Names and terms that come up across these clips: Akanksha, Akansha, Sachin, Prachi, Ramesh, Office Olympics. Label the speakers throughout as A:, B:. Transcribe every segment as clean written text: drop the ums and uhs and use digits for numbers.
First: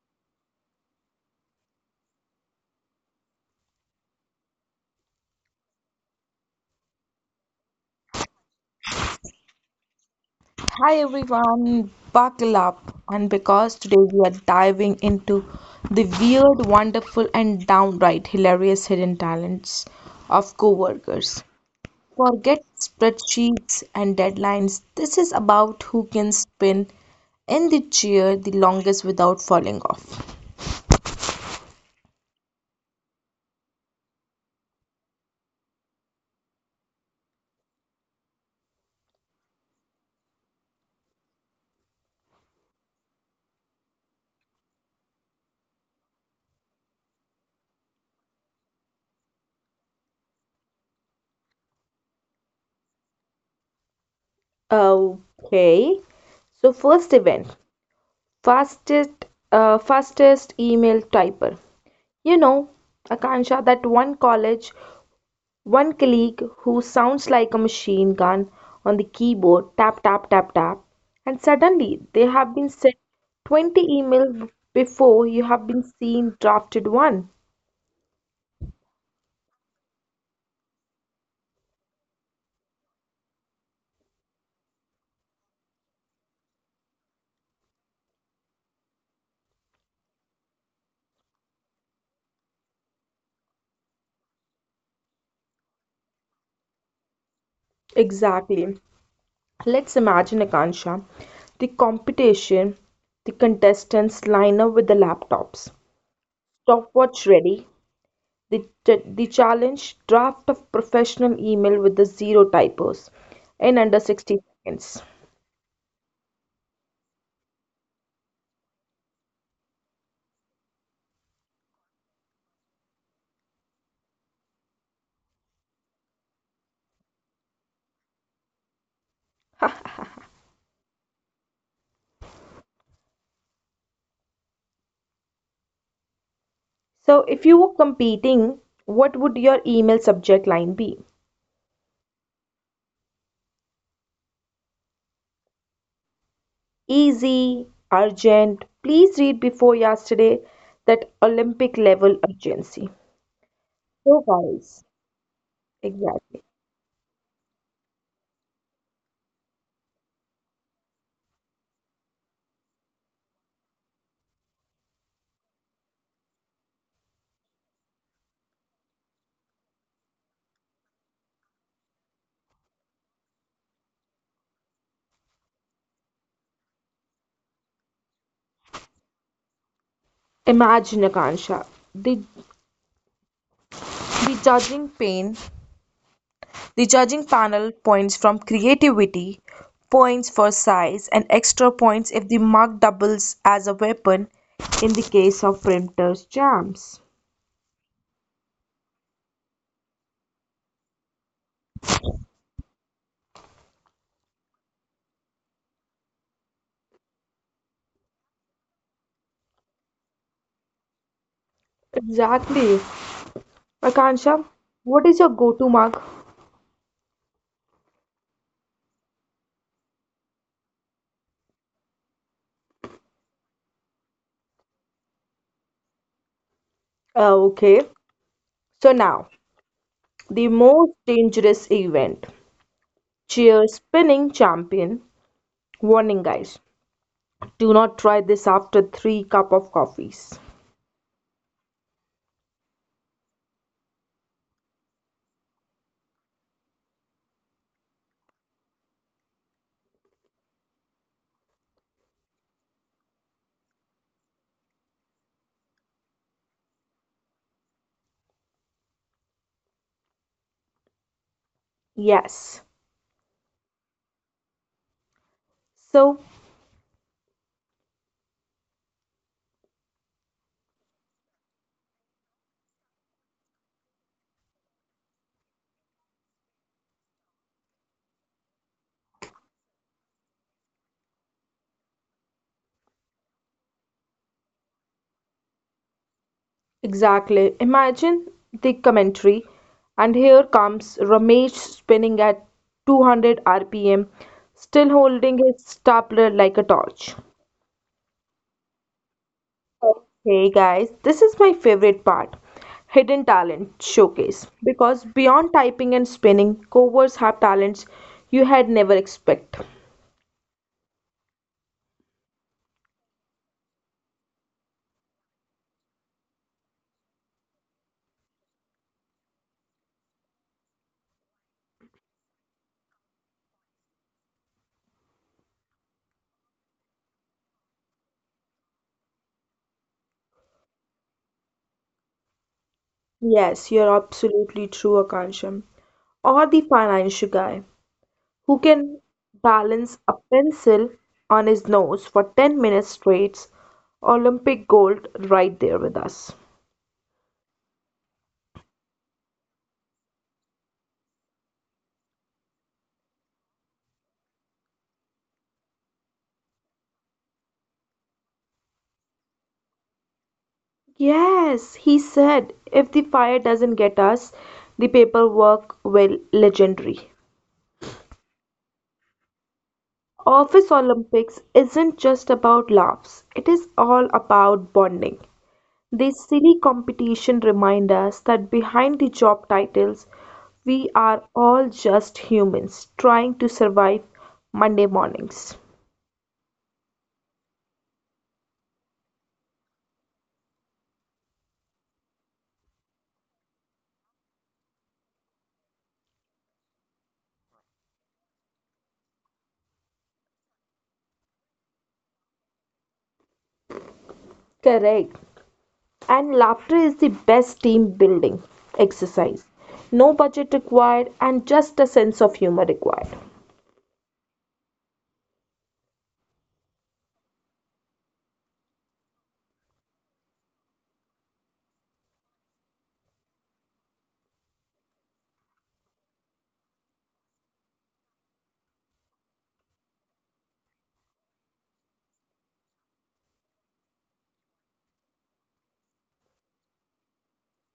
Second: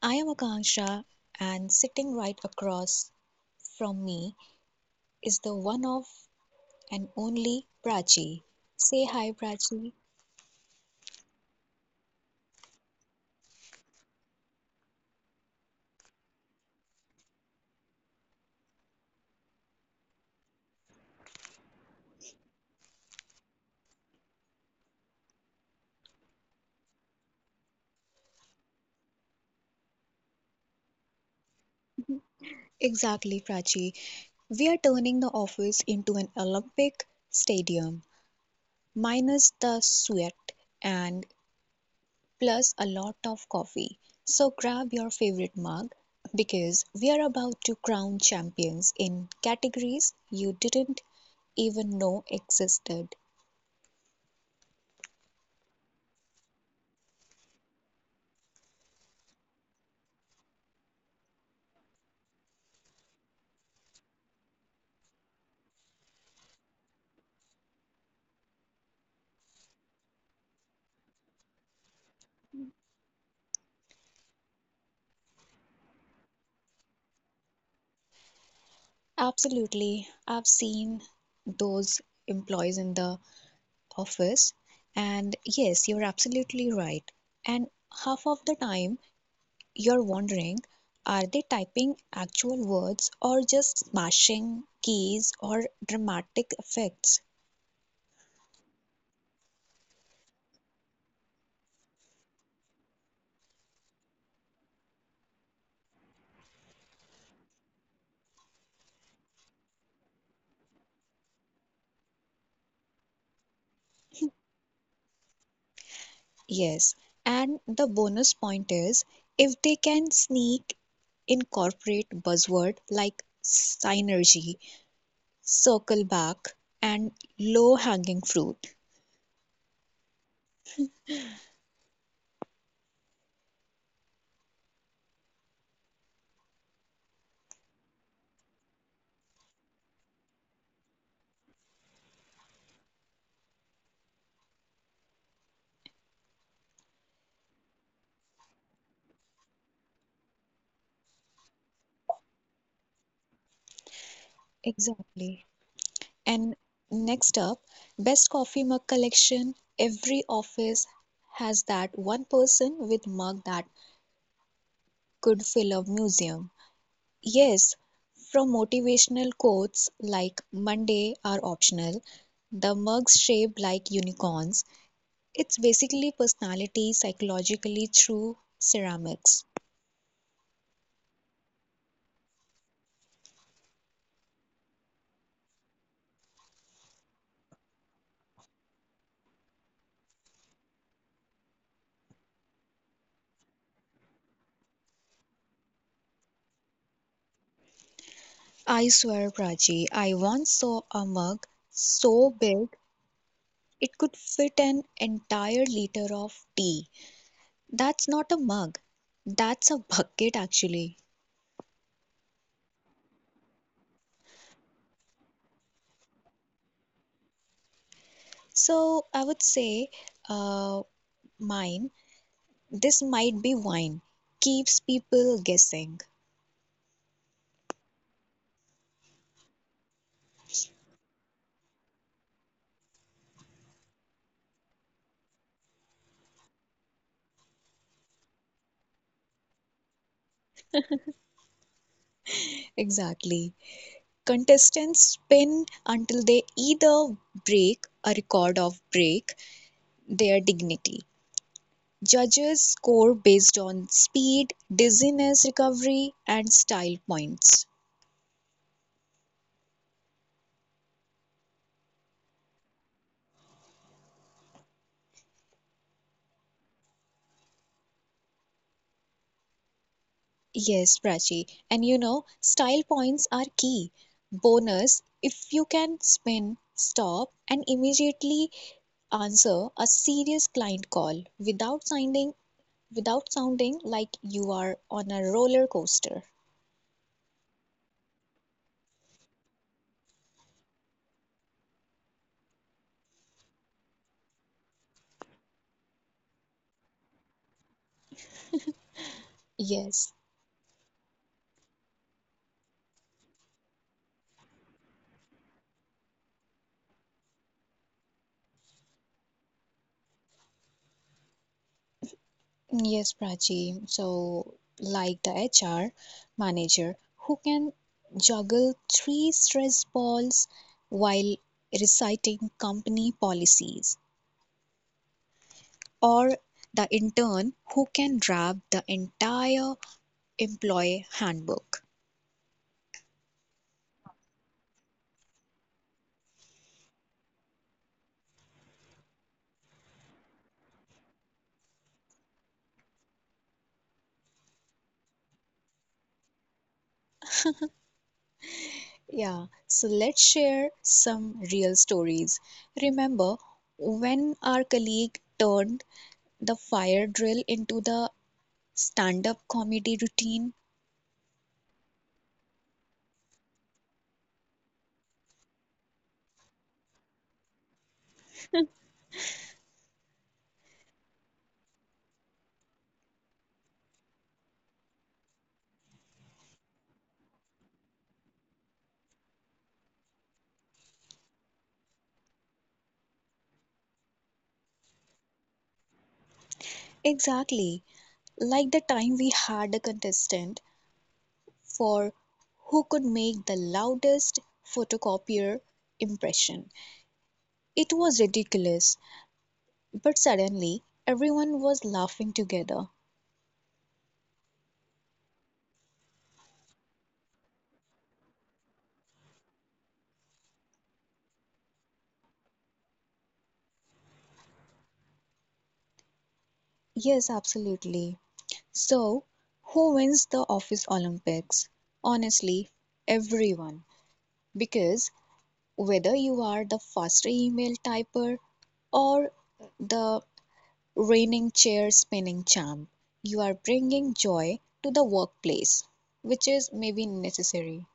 A: I am Akanksha, and sitting right across from me is the one of and only Prachi. Say hi, Prachi.
B: Hi everyone, buckle up, and because today we are diving into the weird, wonderful, and downright hilarious hidden talents of coworkers. Forget spreadsheets and deadlines. This is about who can spin in the chair the longest without falling off.
A: Exactly, Prachi. We are turning the office into an Olympic stadium, minus the sweat and plus a lot of coffee. So grab your favorite mug because we are about to crown champions in categories you didn't even know existed.
B: Okay. So first event, fastest fastest email typer. You know, Akansha, that one college one colleague who sounds like a machine gun on the keyboard, tap tap tap tap, and suddenly they have been sent 20 emails before you have been seen drafted one.
A: Absolutely, I've seen those employees in the office, and yes, you're absolutely right. And half of the time, you're wondering are they typing actual words or just smashing keys or dramatic effects?
B: Exactly. Let's imagine Akansha, the competition, the contestants line up with the laptops. Stopwatch ready. The, the challenge, draft of professional email with the zero typos in under 60 seconds.
A: Yes, and the bonus point is if they can sneak incorporate buzzword like synergy, circle back, and low hanging fruit.
B: So if you were competing, what would your email subject line be? Easy, urgent, please read before yesterday, that Olympic level urgency. So guys,
A: Exactly. And
B: exactly.
A: next up, best coffee mug collection. Every office has that one person with mug that could fill a museum. Yes, from motivational quotes like Monday are optional, the mugs shaped like unicorns, it's basically personality psychologically through ceramics.
B: Imagine Akansha, the, the judging pane, the judging panel, points from creativity, points for size, and extra points if the mark doubles as a weapon in the case of printer's jams.
A: I swear, Prachi, I once saw a mug so big it could fit an entire liter of tea. That's not a mug, that's a bucket actually.
B: Exactly. Akansha, what is your go-to mug?
A: So I would say, uh, mine, this might be wine. Keeps people guessing.
B: Okay, so now the most dangerous event, chair spinning champion. Warning, guys, do not try this after 3 cup of coffees.
A: Exactly. Contestants spin until they either break a record of break their dignity. Judges score based on speed, dizziness recovery, and style points.
B: Yes, so
A: Yes, Prachi. And you know, style points are key. Bonus if you can spin, stop, and immediately answer a serious client call without sounding like you are on a roller coaster.
B: exactly. Imagine the commentary, and here comes Ramesh spinning at 200 rpm, still holding his stapler like a torch.
A: Yes.
B: Hey guys, this is my favorite part, Hidden Talent Showcase. Because beyond typing and spinning, covers have talents you had never expect.
A: Yes, Prachi. So, like the HR manager who can juggle three stress balls while reciting company policies, or the intern who can draft the entire employee handbook.
B: Yes, you're absolutely true, Akansham. Or the financial guy who can balance a pencil on his nose for 10 minutes straight. Olympic gold right there with us.
A: Yeah, so let's share some real stories. Remember when our colleague turned the fire drill into the stand up comedy routine?
B: Yes, he said, if the fire doesn't get us, the paperwork will, legendary. Office Olympics isn't just about laughs, it is all about bonding. This silly competition reminds us that behind the job titles, we are all just humans trying to survive Monday mornings.
A: Exactly. Like the time we had a contestant for who could make the loudest photocopier impression. It was ridiculous, but suddenly everyone was laughing together.
B: Correct. And laughter is the best team building exercise. No budget required, and just a sense of humor required.
A: Yes, absolutely. So, who wins the Office Olympics? Honestly, everyone. Because whether you are the faster email typer or the reigning chair spinning champ. You are bringing joy to the workplace, which is maybe necessary.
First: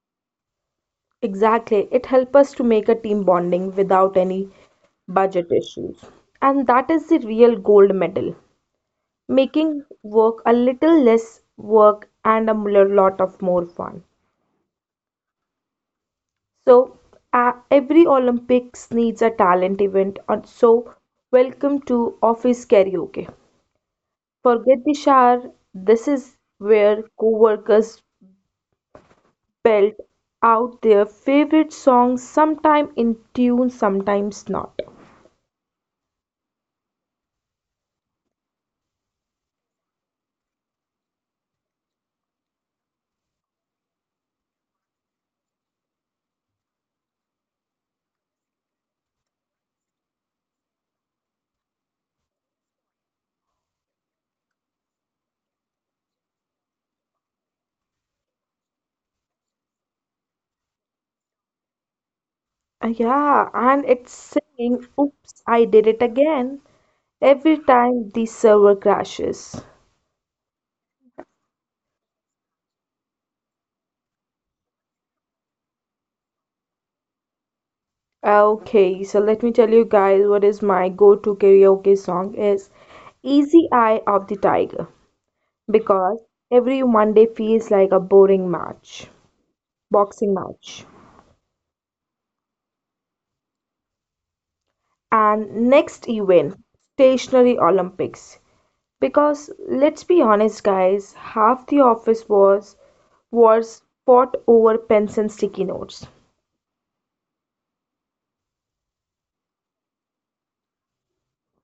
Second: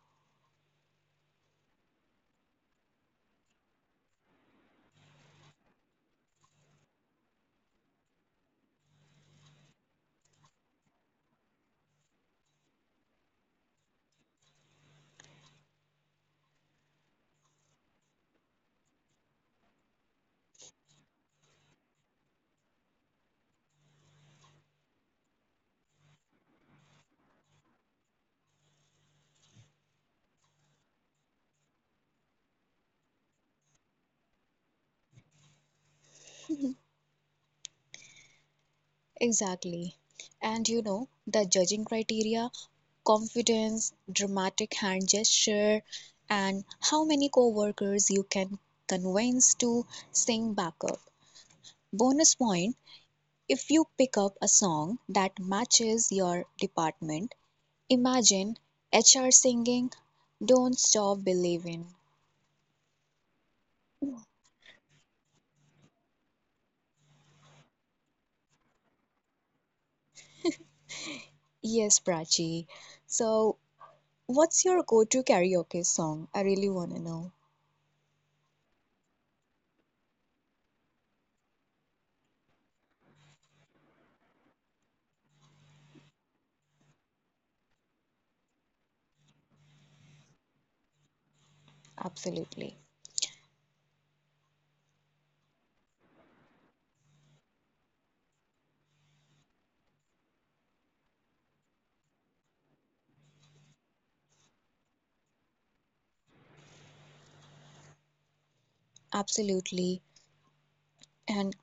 B: Exactly. It helps us to make a team bonding without any budget issues. And that is the real gold medal, making work a little less work and a mo- lot of more fun. So, every Olympics needs a talent event. And So, welcome to office karaoke. Forget the shower. This is where coworkers belt out their favorite songs, sometime in tune, sometimes not.
A: Exactly. And you know, the judging criteria confidence, dramatic hand gesture, and how many coworkers you can convince to sing backup. Bonus point if you pick up a song that matches your department, imagine HR singing Don't Stop Believing.
B: Yeah, and it's saying, oops, I did it again every time the server crashes.
A: Yes, Prachi. So, what's your go-to karaoke song? I really want to know.
B: Okay, so let me tell you guys what is my go-to karaoke song is, easy, Eye of the Tiger, because every Monday feels like boxing match.
A: Absolutely.
B: And next event, Stationary Olympics. Because let's be honest, guys, half the office was fought over pens and sticky notes.
A: Absolutely. And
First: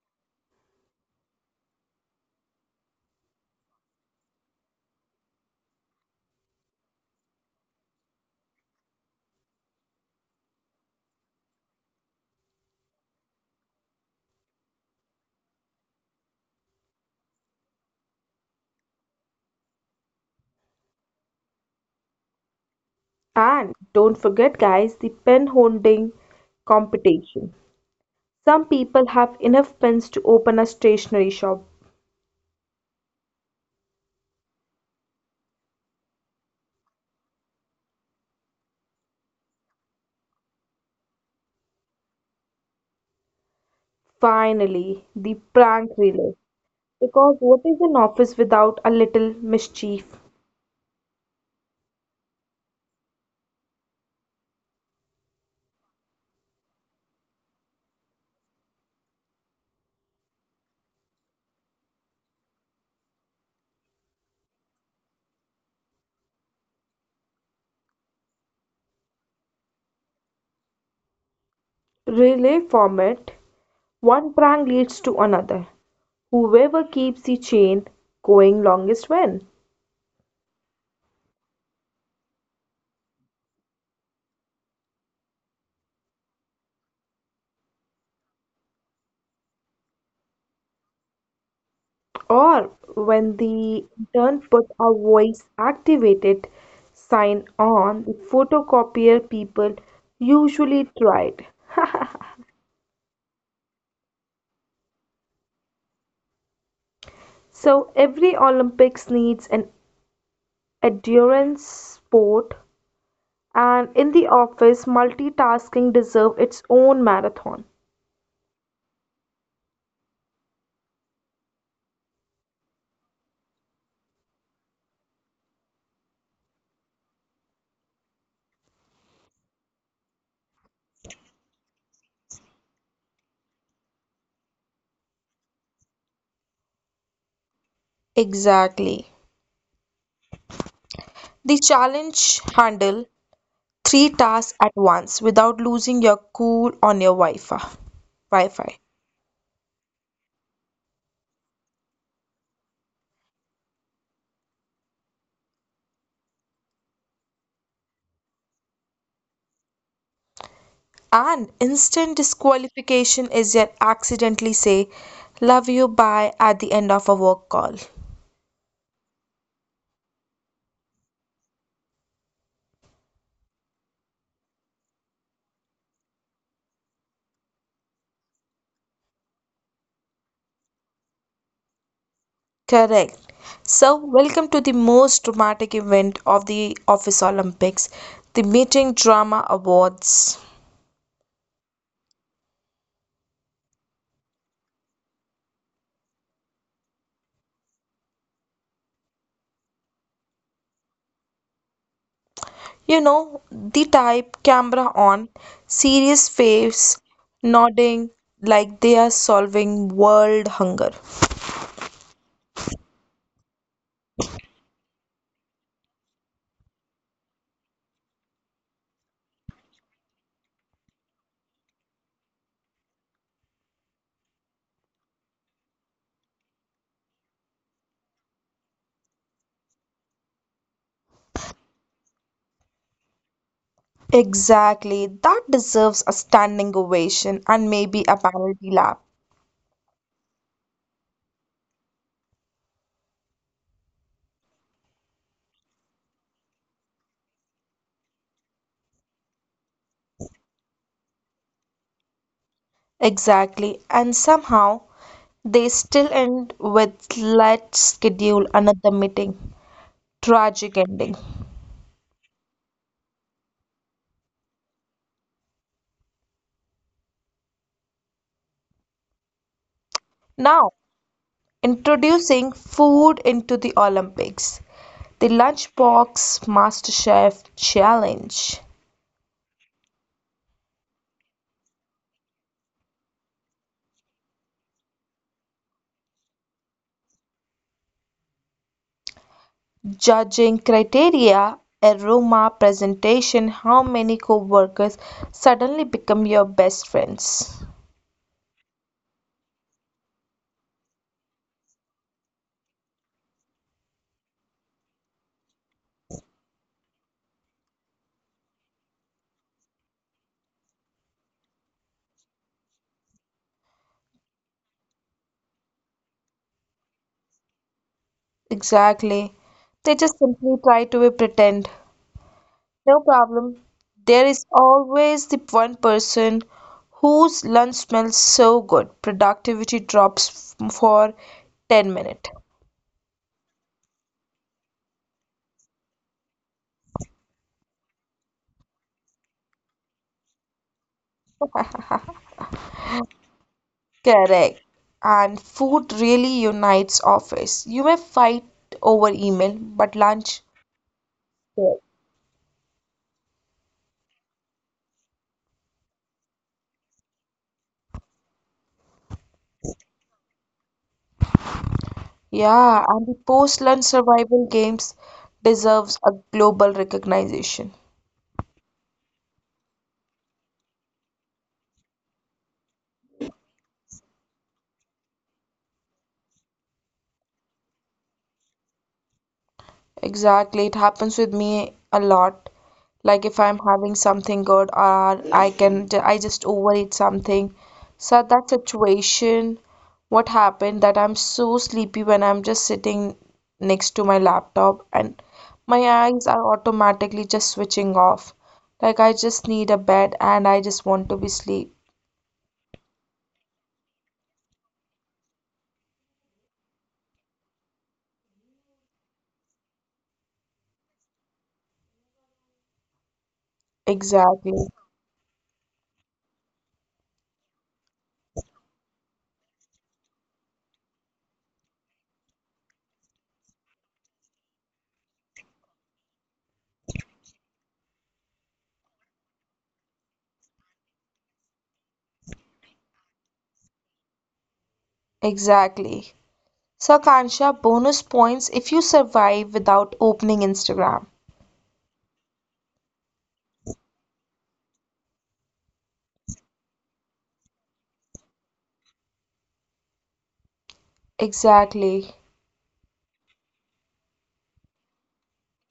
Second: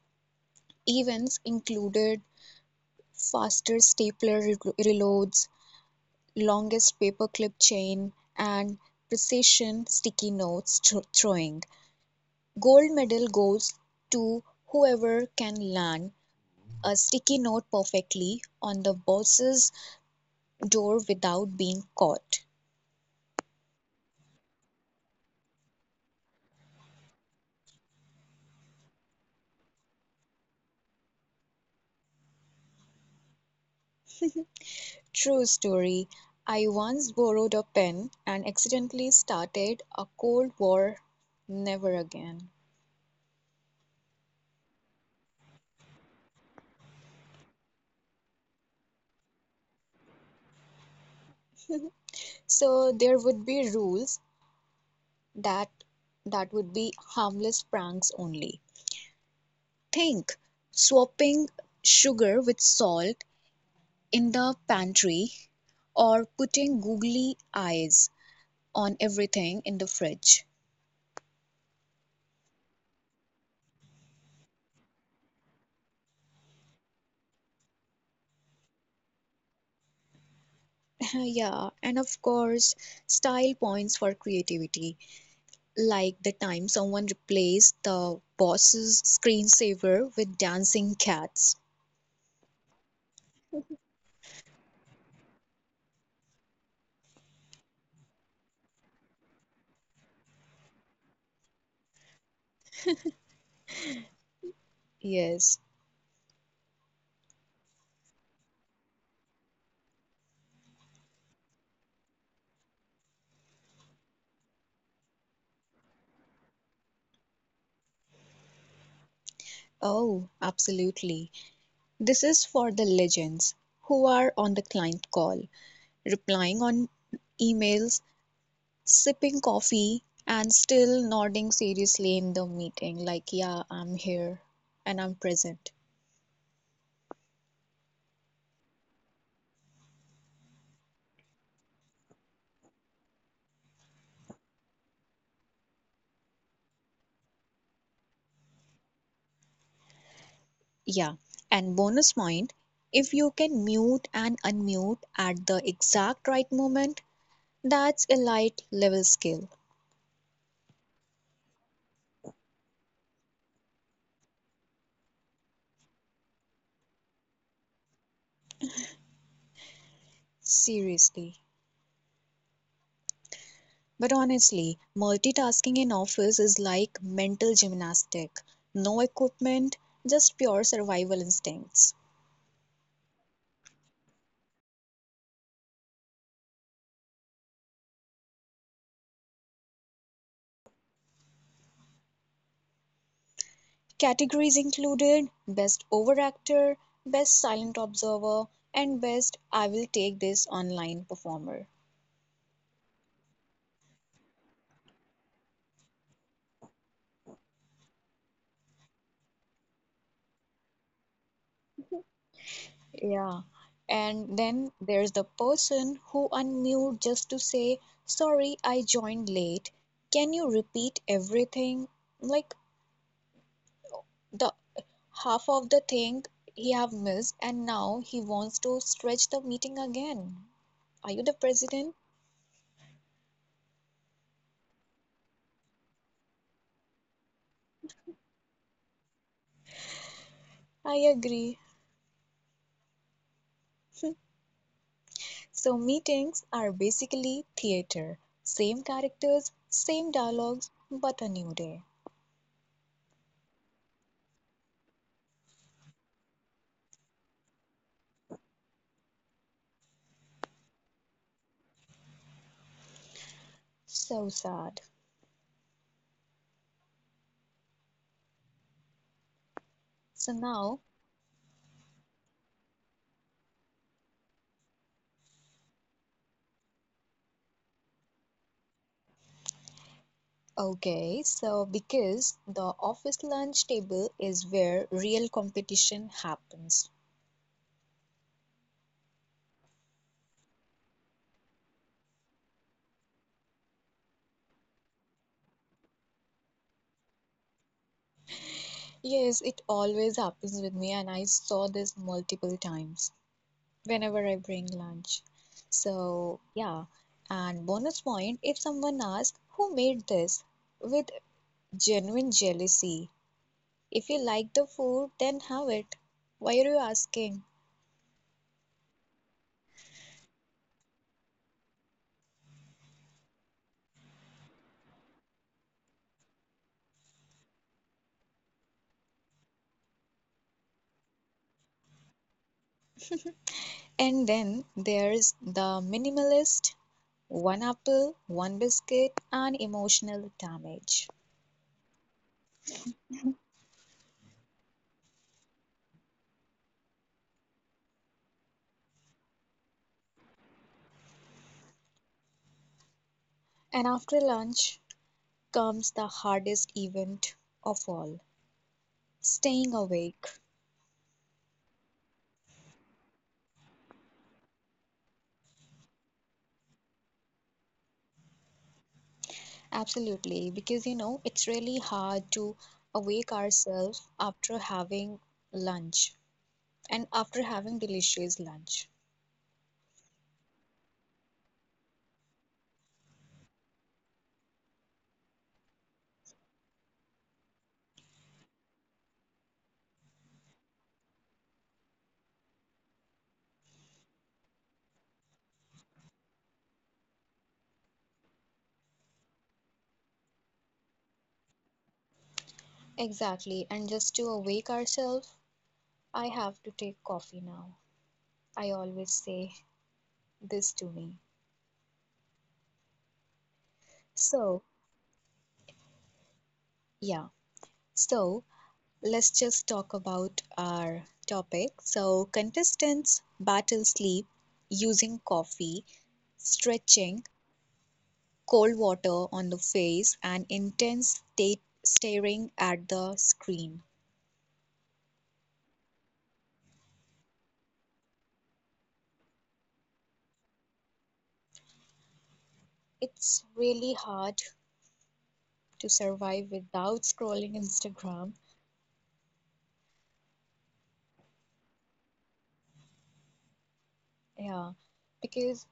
A: events included faster stapler reloads, longest paperclip chain, and precision sticky notes throwing. Gold medal goes to whoever can land a sticky note perfectly on the boss's door without being caught.
B: And don't forget, guys, the pen holding competition. Some people have enough pens to open a stationery shop.
A: True story. I once borrowed a pen and accidentally started a Cold War never again.
B: Finally, the prank relay. Because what is an office without a little mischief?
A: So there would be rules that that would be harmless pranks only. Think swapping sugar with salt in the pantry or putting googly eyes on everything in the fridge.
B: Relay format, one prank leads to another. Whoever keeps the chain going longest wins.
A: Yeah, and of course, style points for creativity. Like the time someone replaced the boss's screensaver with dancing cats.
B: Or when the intern puts a voice activated sign on the photocopier, people usually tried.
A: Yes.
B: So every Olympics needs an endurance sport, and in the office multitasking deserve its own marathon.
A: Oh, absolutely. This is for the legends who are on the client call, replying on emails, sipping coffee, and still nodding seriously in the meeting, like, yeah, I'm here and I'm present.
B: Exactly. The challenge, handle three tasks at once without losing your cool on your Wi-Fi.
A: Yeah. And bonus point if you can mute and unmute at the exact right moment, that's a light level skill,
B: An instant disqualification is yet accidentally say, love you, bye at the end of a work call.
A: seriously. But honestly, multitasking in office is like mental gymnastic. No equipment, just pure survival instincts.
B: Correct. So, welcome to the most dramatic event of the Office Olympics, the Meeting Drama Awards.
A: Categories included best overactor, best silent observer, and best I will take this online performer.
B: You know, the type, camera on, serious face, nodding like they are solving world hunger.
A: Yeah. And then there's the person who unmute just to say, sorry, I joined late. Can you repeat everything? Like the half of the thing he have missed and now he wants to stretch the meeting again. Are you the president?
B: Exactly, that deserves a standing ovation and maybe a penalty lap.
A: I agree. So meetings are basically theater. Same characters, same dialogues, but a new day.
B: Exactly. And somehow they still end with, let's schedule another meeting. Tragic ending.
A: So sad. So now,
B: Now, introducing food into the Olympics. The Lunchbox MasterChef Challenge.
A: okay, so because the office lunch table is where real competition happens.
B: Judging criteria, aroma, presentation, how many co-workers suddenly become your best friends.
A: Yes, it always happens with me and I saw this multiple times. Whenever I bring lunch. So, yeah. And bonus point if someone asks, who made this? With genuine jealousy. If you like the food, then have it. Why are you asking?
B: Exactly. They just simply try to be pretend. No problem. There is always the one person whose lunch smells so good, productivity drops for 10 minutes.
A: And then there's the minimalist one apple, one biscuit, and emotional damage.
B: Correct. And food really unites office. You may fight over email, but lunch, yeah.
A: And after lunch comes the hardest event of all staying awake.
B: Yeah, and the post-lunch survival games deserves a global recognition.
A: Absolutely, because you know, it's really hard to awake ourselves after having lunch and after having delicious lunch.
B: Exactly. It happens with me a lot. Like if I'm having something good, or I can I just overeat something. So at that situation, what happened that I'm so sleepy when I'm just sitting next to my laptop and my eyes are automatically just switching off. Like I just need a bed and I just want to be sleep.
A: Exactly, and just to awake ourselves, I have to take coffee now. I always say this to me.
B: Exactly.
A: So, yeah, so let's just talk about our topic. So, contestants battle sleep using coffee, stretching, cold water on the face and intense staring at the screen.
B: Exactly. So Akansha, bonus points if you survive without opening Instagram.
A: It's really hard to survive without scrolling Instagram.
B: Exactly.
A: Yeah, because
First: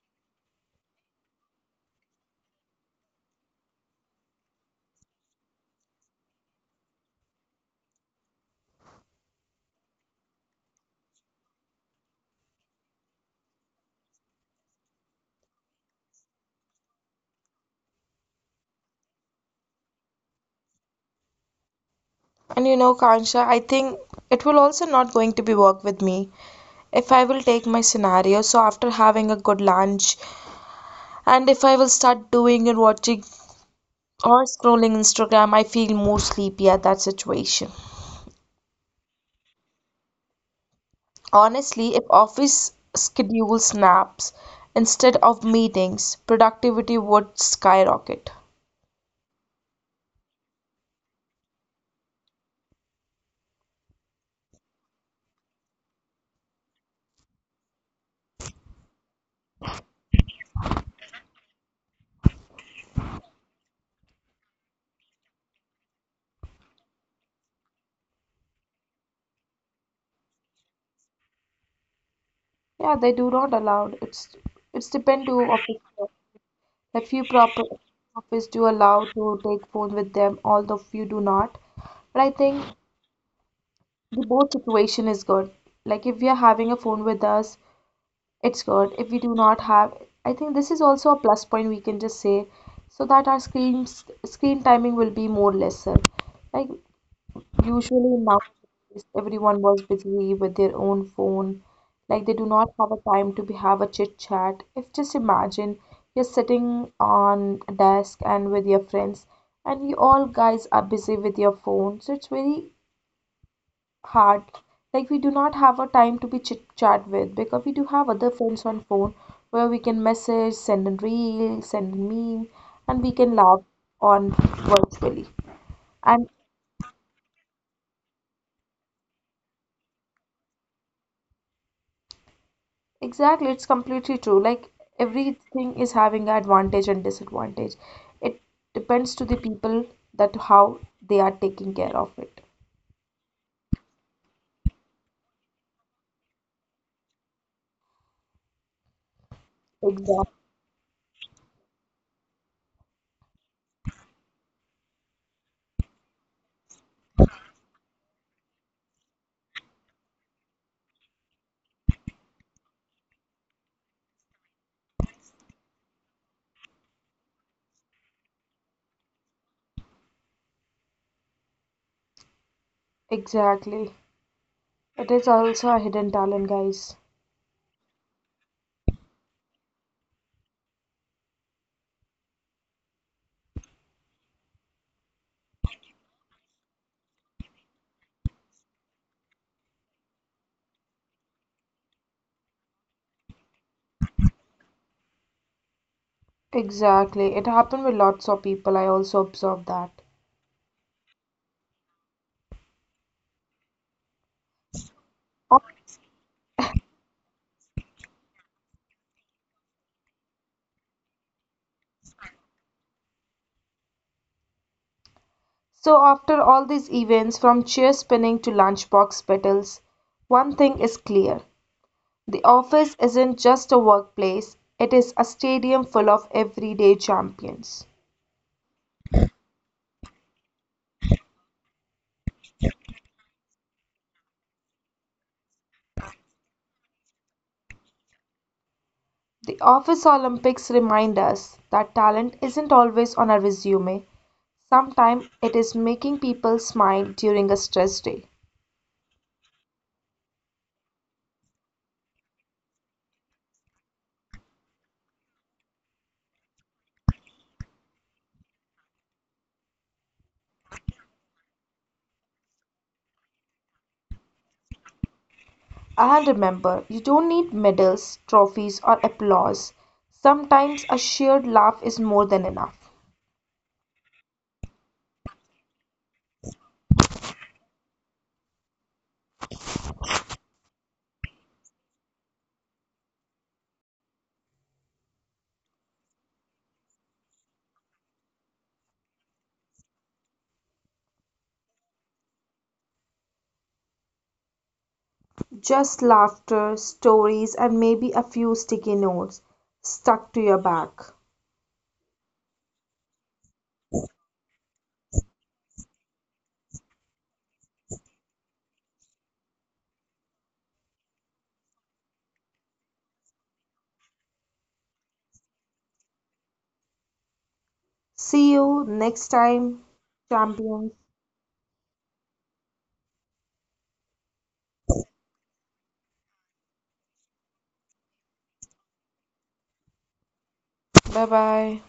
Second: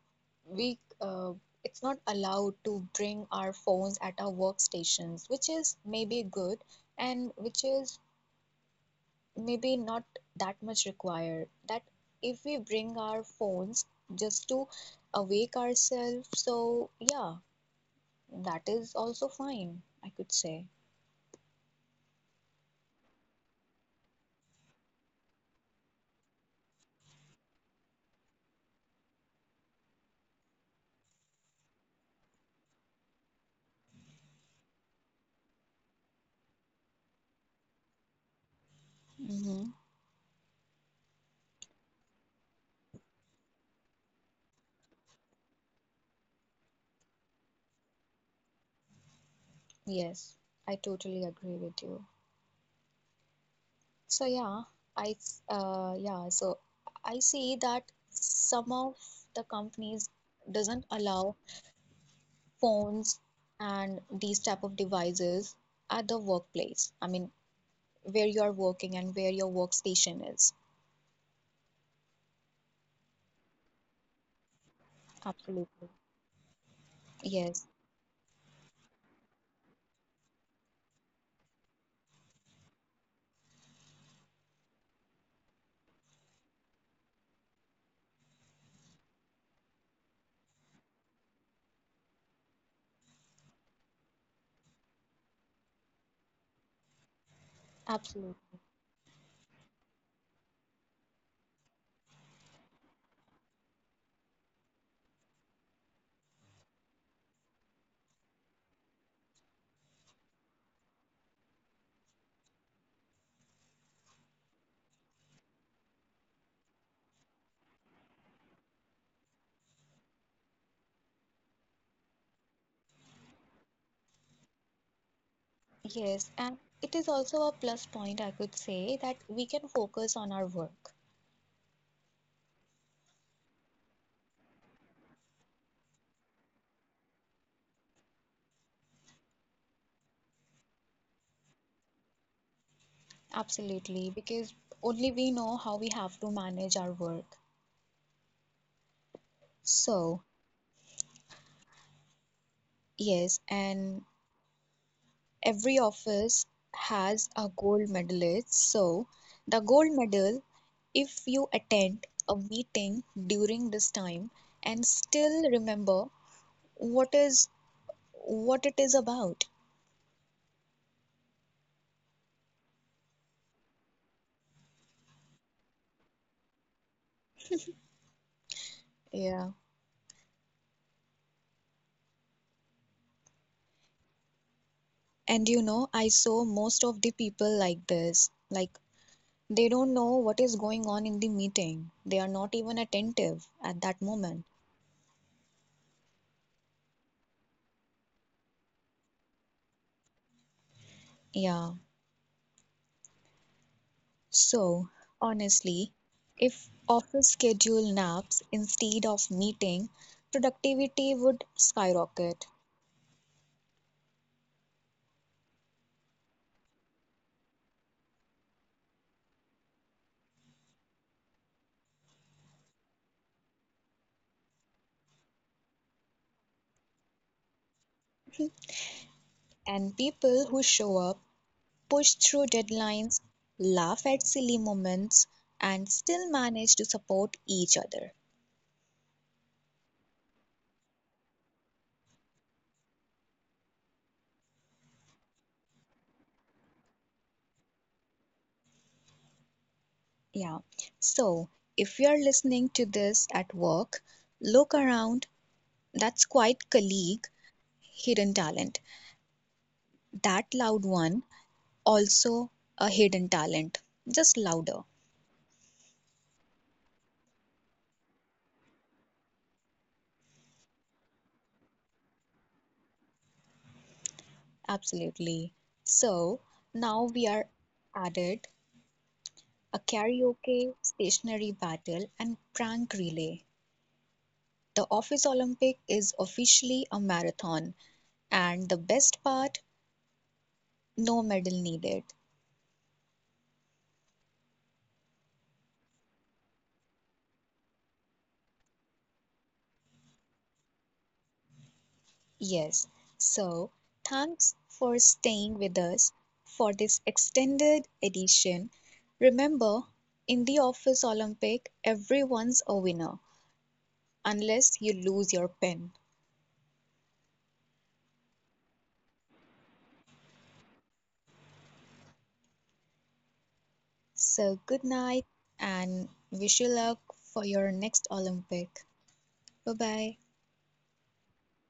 A: we it's not allowed to bring our phones at our workstations, which is maybe good and which is maybe not that much required. That if we bring our phones just to awake ourselves, so yeah that is also fine, I could say.
B: And you know, Kansha, I think it will also not going to be work with me if I will take my scenario. So after having a good lunch, and if I will start doing and watching or scrolling Instagram, I feel more sleepy at that situation.
A: Mm-hmm.
B: Honestly, if office schedule snaps instead of meetings, productivity would skyrocket.
A: Yes, I totally agree with you. So yeah, I yeah, so I see that some of the companies doesn't allow phones and these type of devices at the workplace. I mean, where you are working and where your workstation is.
B: Yeah, they do not allow. It's depend to
A: Absolutely.
B: office. That few
A: Yes,
B: proper office do allow to take phone with them, although few do not. But I think the both situation is good. Like if we are having a phone with us, it's good. If we do not have, I think this is also a plus point we can just say, so that our screen timing will be more lesser. Like, usually
A: absolutely.
B: nowadays everyone was busy with their own phone, like they do not have a time to be have a chit chat. If just imagine you're sitting on a desk and with your friends, and you all guys are busy with your phone, so it's very hard. Like we do not have a time to be chit chat with, because we do have other friends on phone where we can message, send a reel, send a meme, and we can laugh on, virtually.
A: Yes,
B: And
A: and it is also a plus point I could say that we can focus on our work.
B: Exactly, it's completely true. Like everything is having advantage and disadvantage. It depends to the people that how they are taking care of it.
A: Absolutely, because only we know how we have to manage our work.
B: Exactly.
A: So, yes, and every office has a gold medalist. So, the gold medal, if you attend a meeting during this time and still remember what is what it is about.
B: Exactly. It is also a hidden talent, guys.
A: Yeah. And you know, I saw most of the people like this. Like they don't know what is going on in the meeting. They are not even attentive at that moment.
B: Exactly. It happened with lots of people. I also observed that.
A: Yeah. So, honestly, if office schedule naps instead of meeting, productivity would skyrocket.
B: So after all these events, from chair spinning to lunchbox battles, one thing is clear. The office isn't just a workplace, it is a stadium full of everyday champions.
A: And people who show up, push through deadlines, laugh at silly moments, and still manage to support each other.
B: The Office Olympics remind us that talent isn't always on a resume. Sometimes it is making people smile during a stress day.
A: Yeah. So, if you're listening to this at work, look around. That's quite colleague, hidden talent. That loud one, also a hidden talent, just louder.
B: And remember, you don't need medals, trophies, or applause. Sometimes a shared laugh is more than enough.
A: Absolutely. So now we are added a karaoke, stationary battle, and prank relay. The Office Olympic is officially a marathon, and the best part no medal needed.
B: Just laughter, stories, and maybe a few sticky notes stuck to your back.
A: Yes. So thanks for staying with us for this extended edition. Remember, in the Office Olympic, everyone's a winner unless you lose your pen.
B: See you next time, champions.
A: So good night and wish you luck for your next Olympic. Bye bye.
B: Bye bye.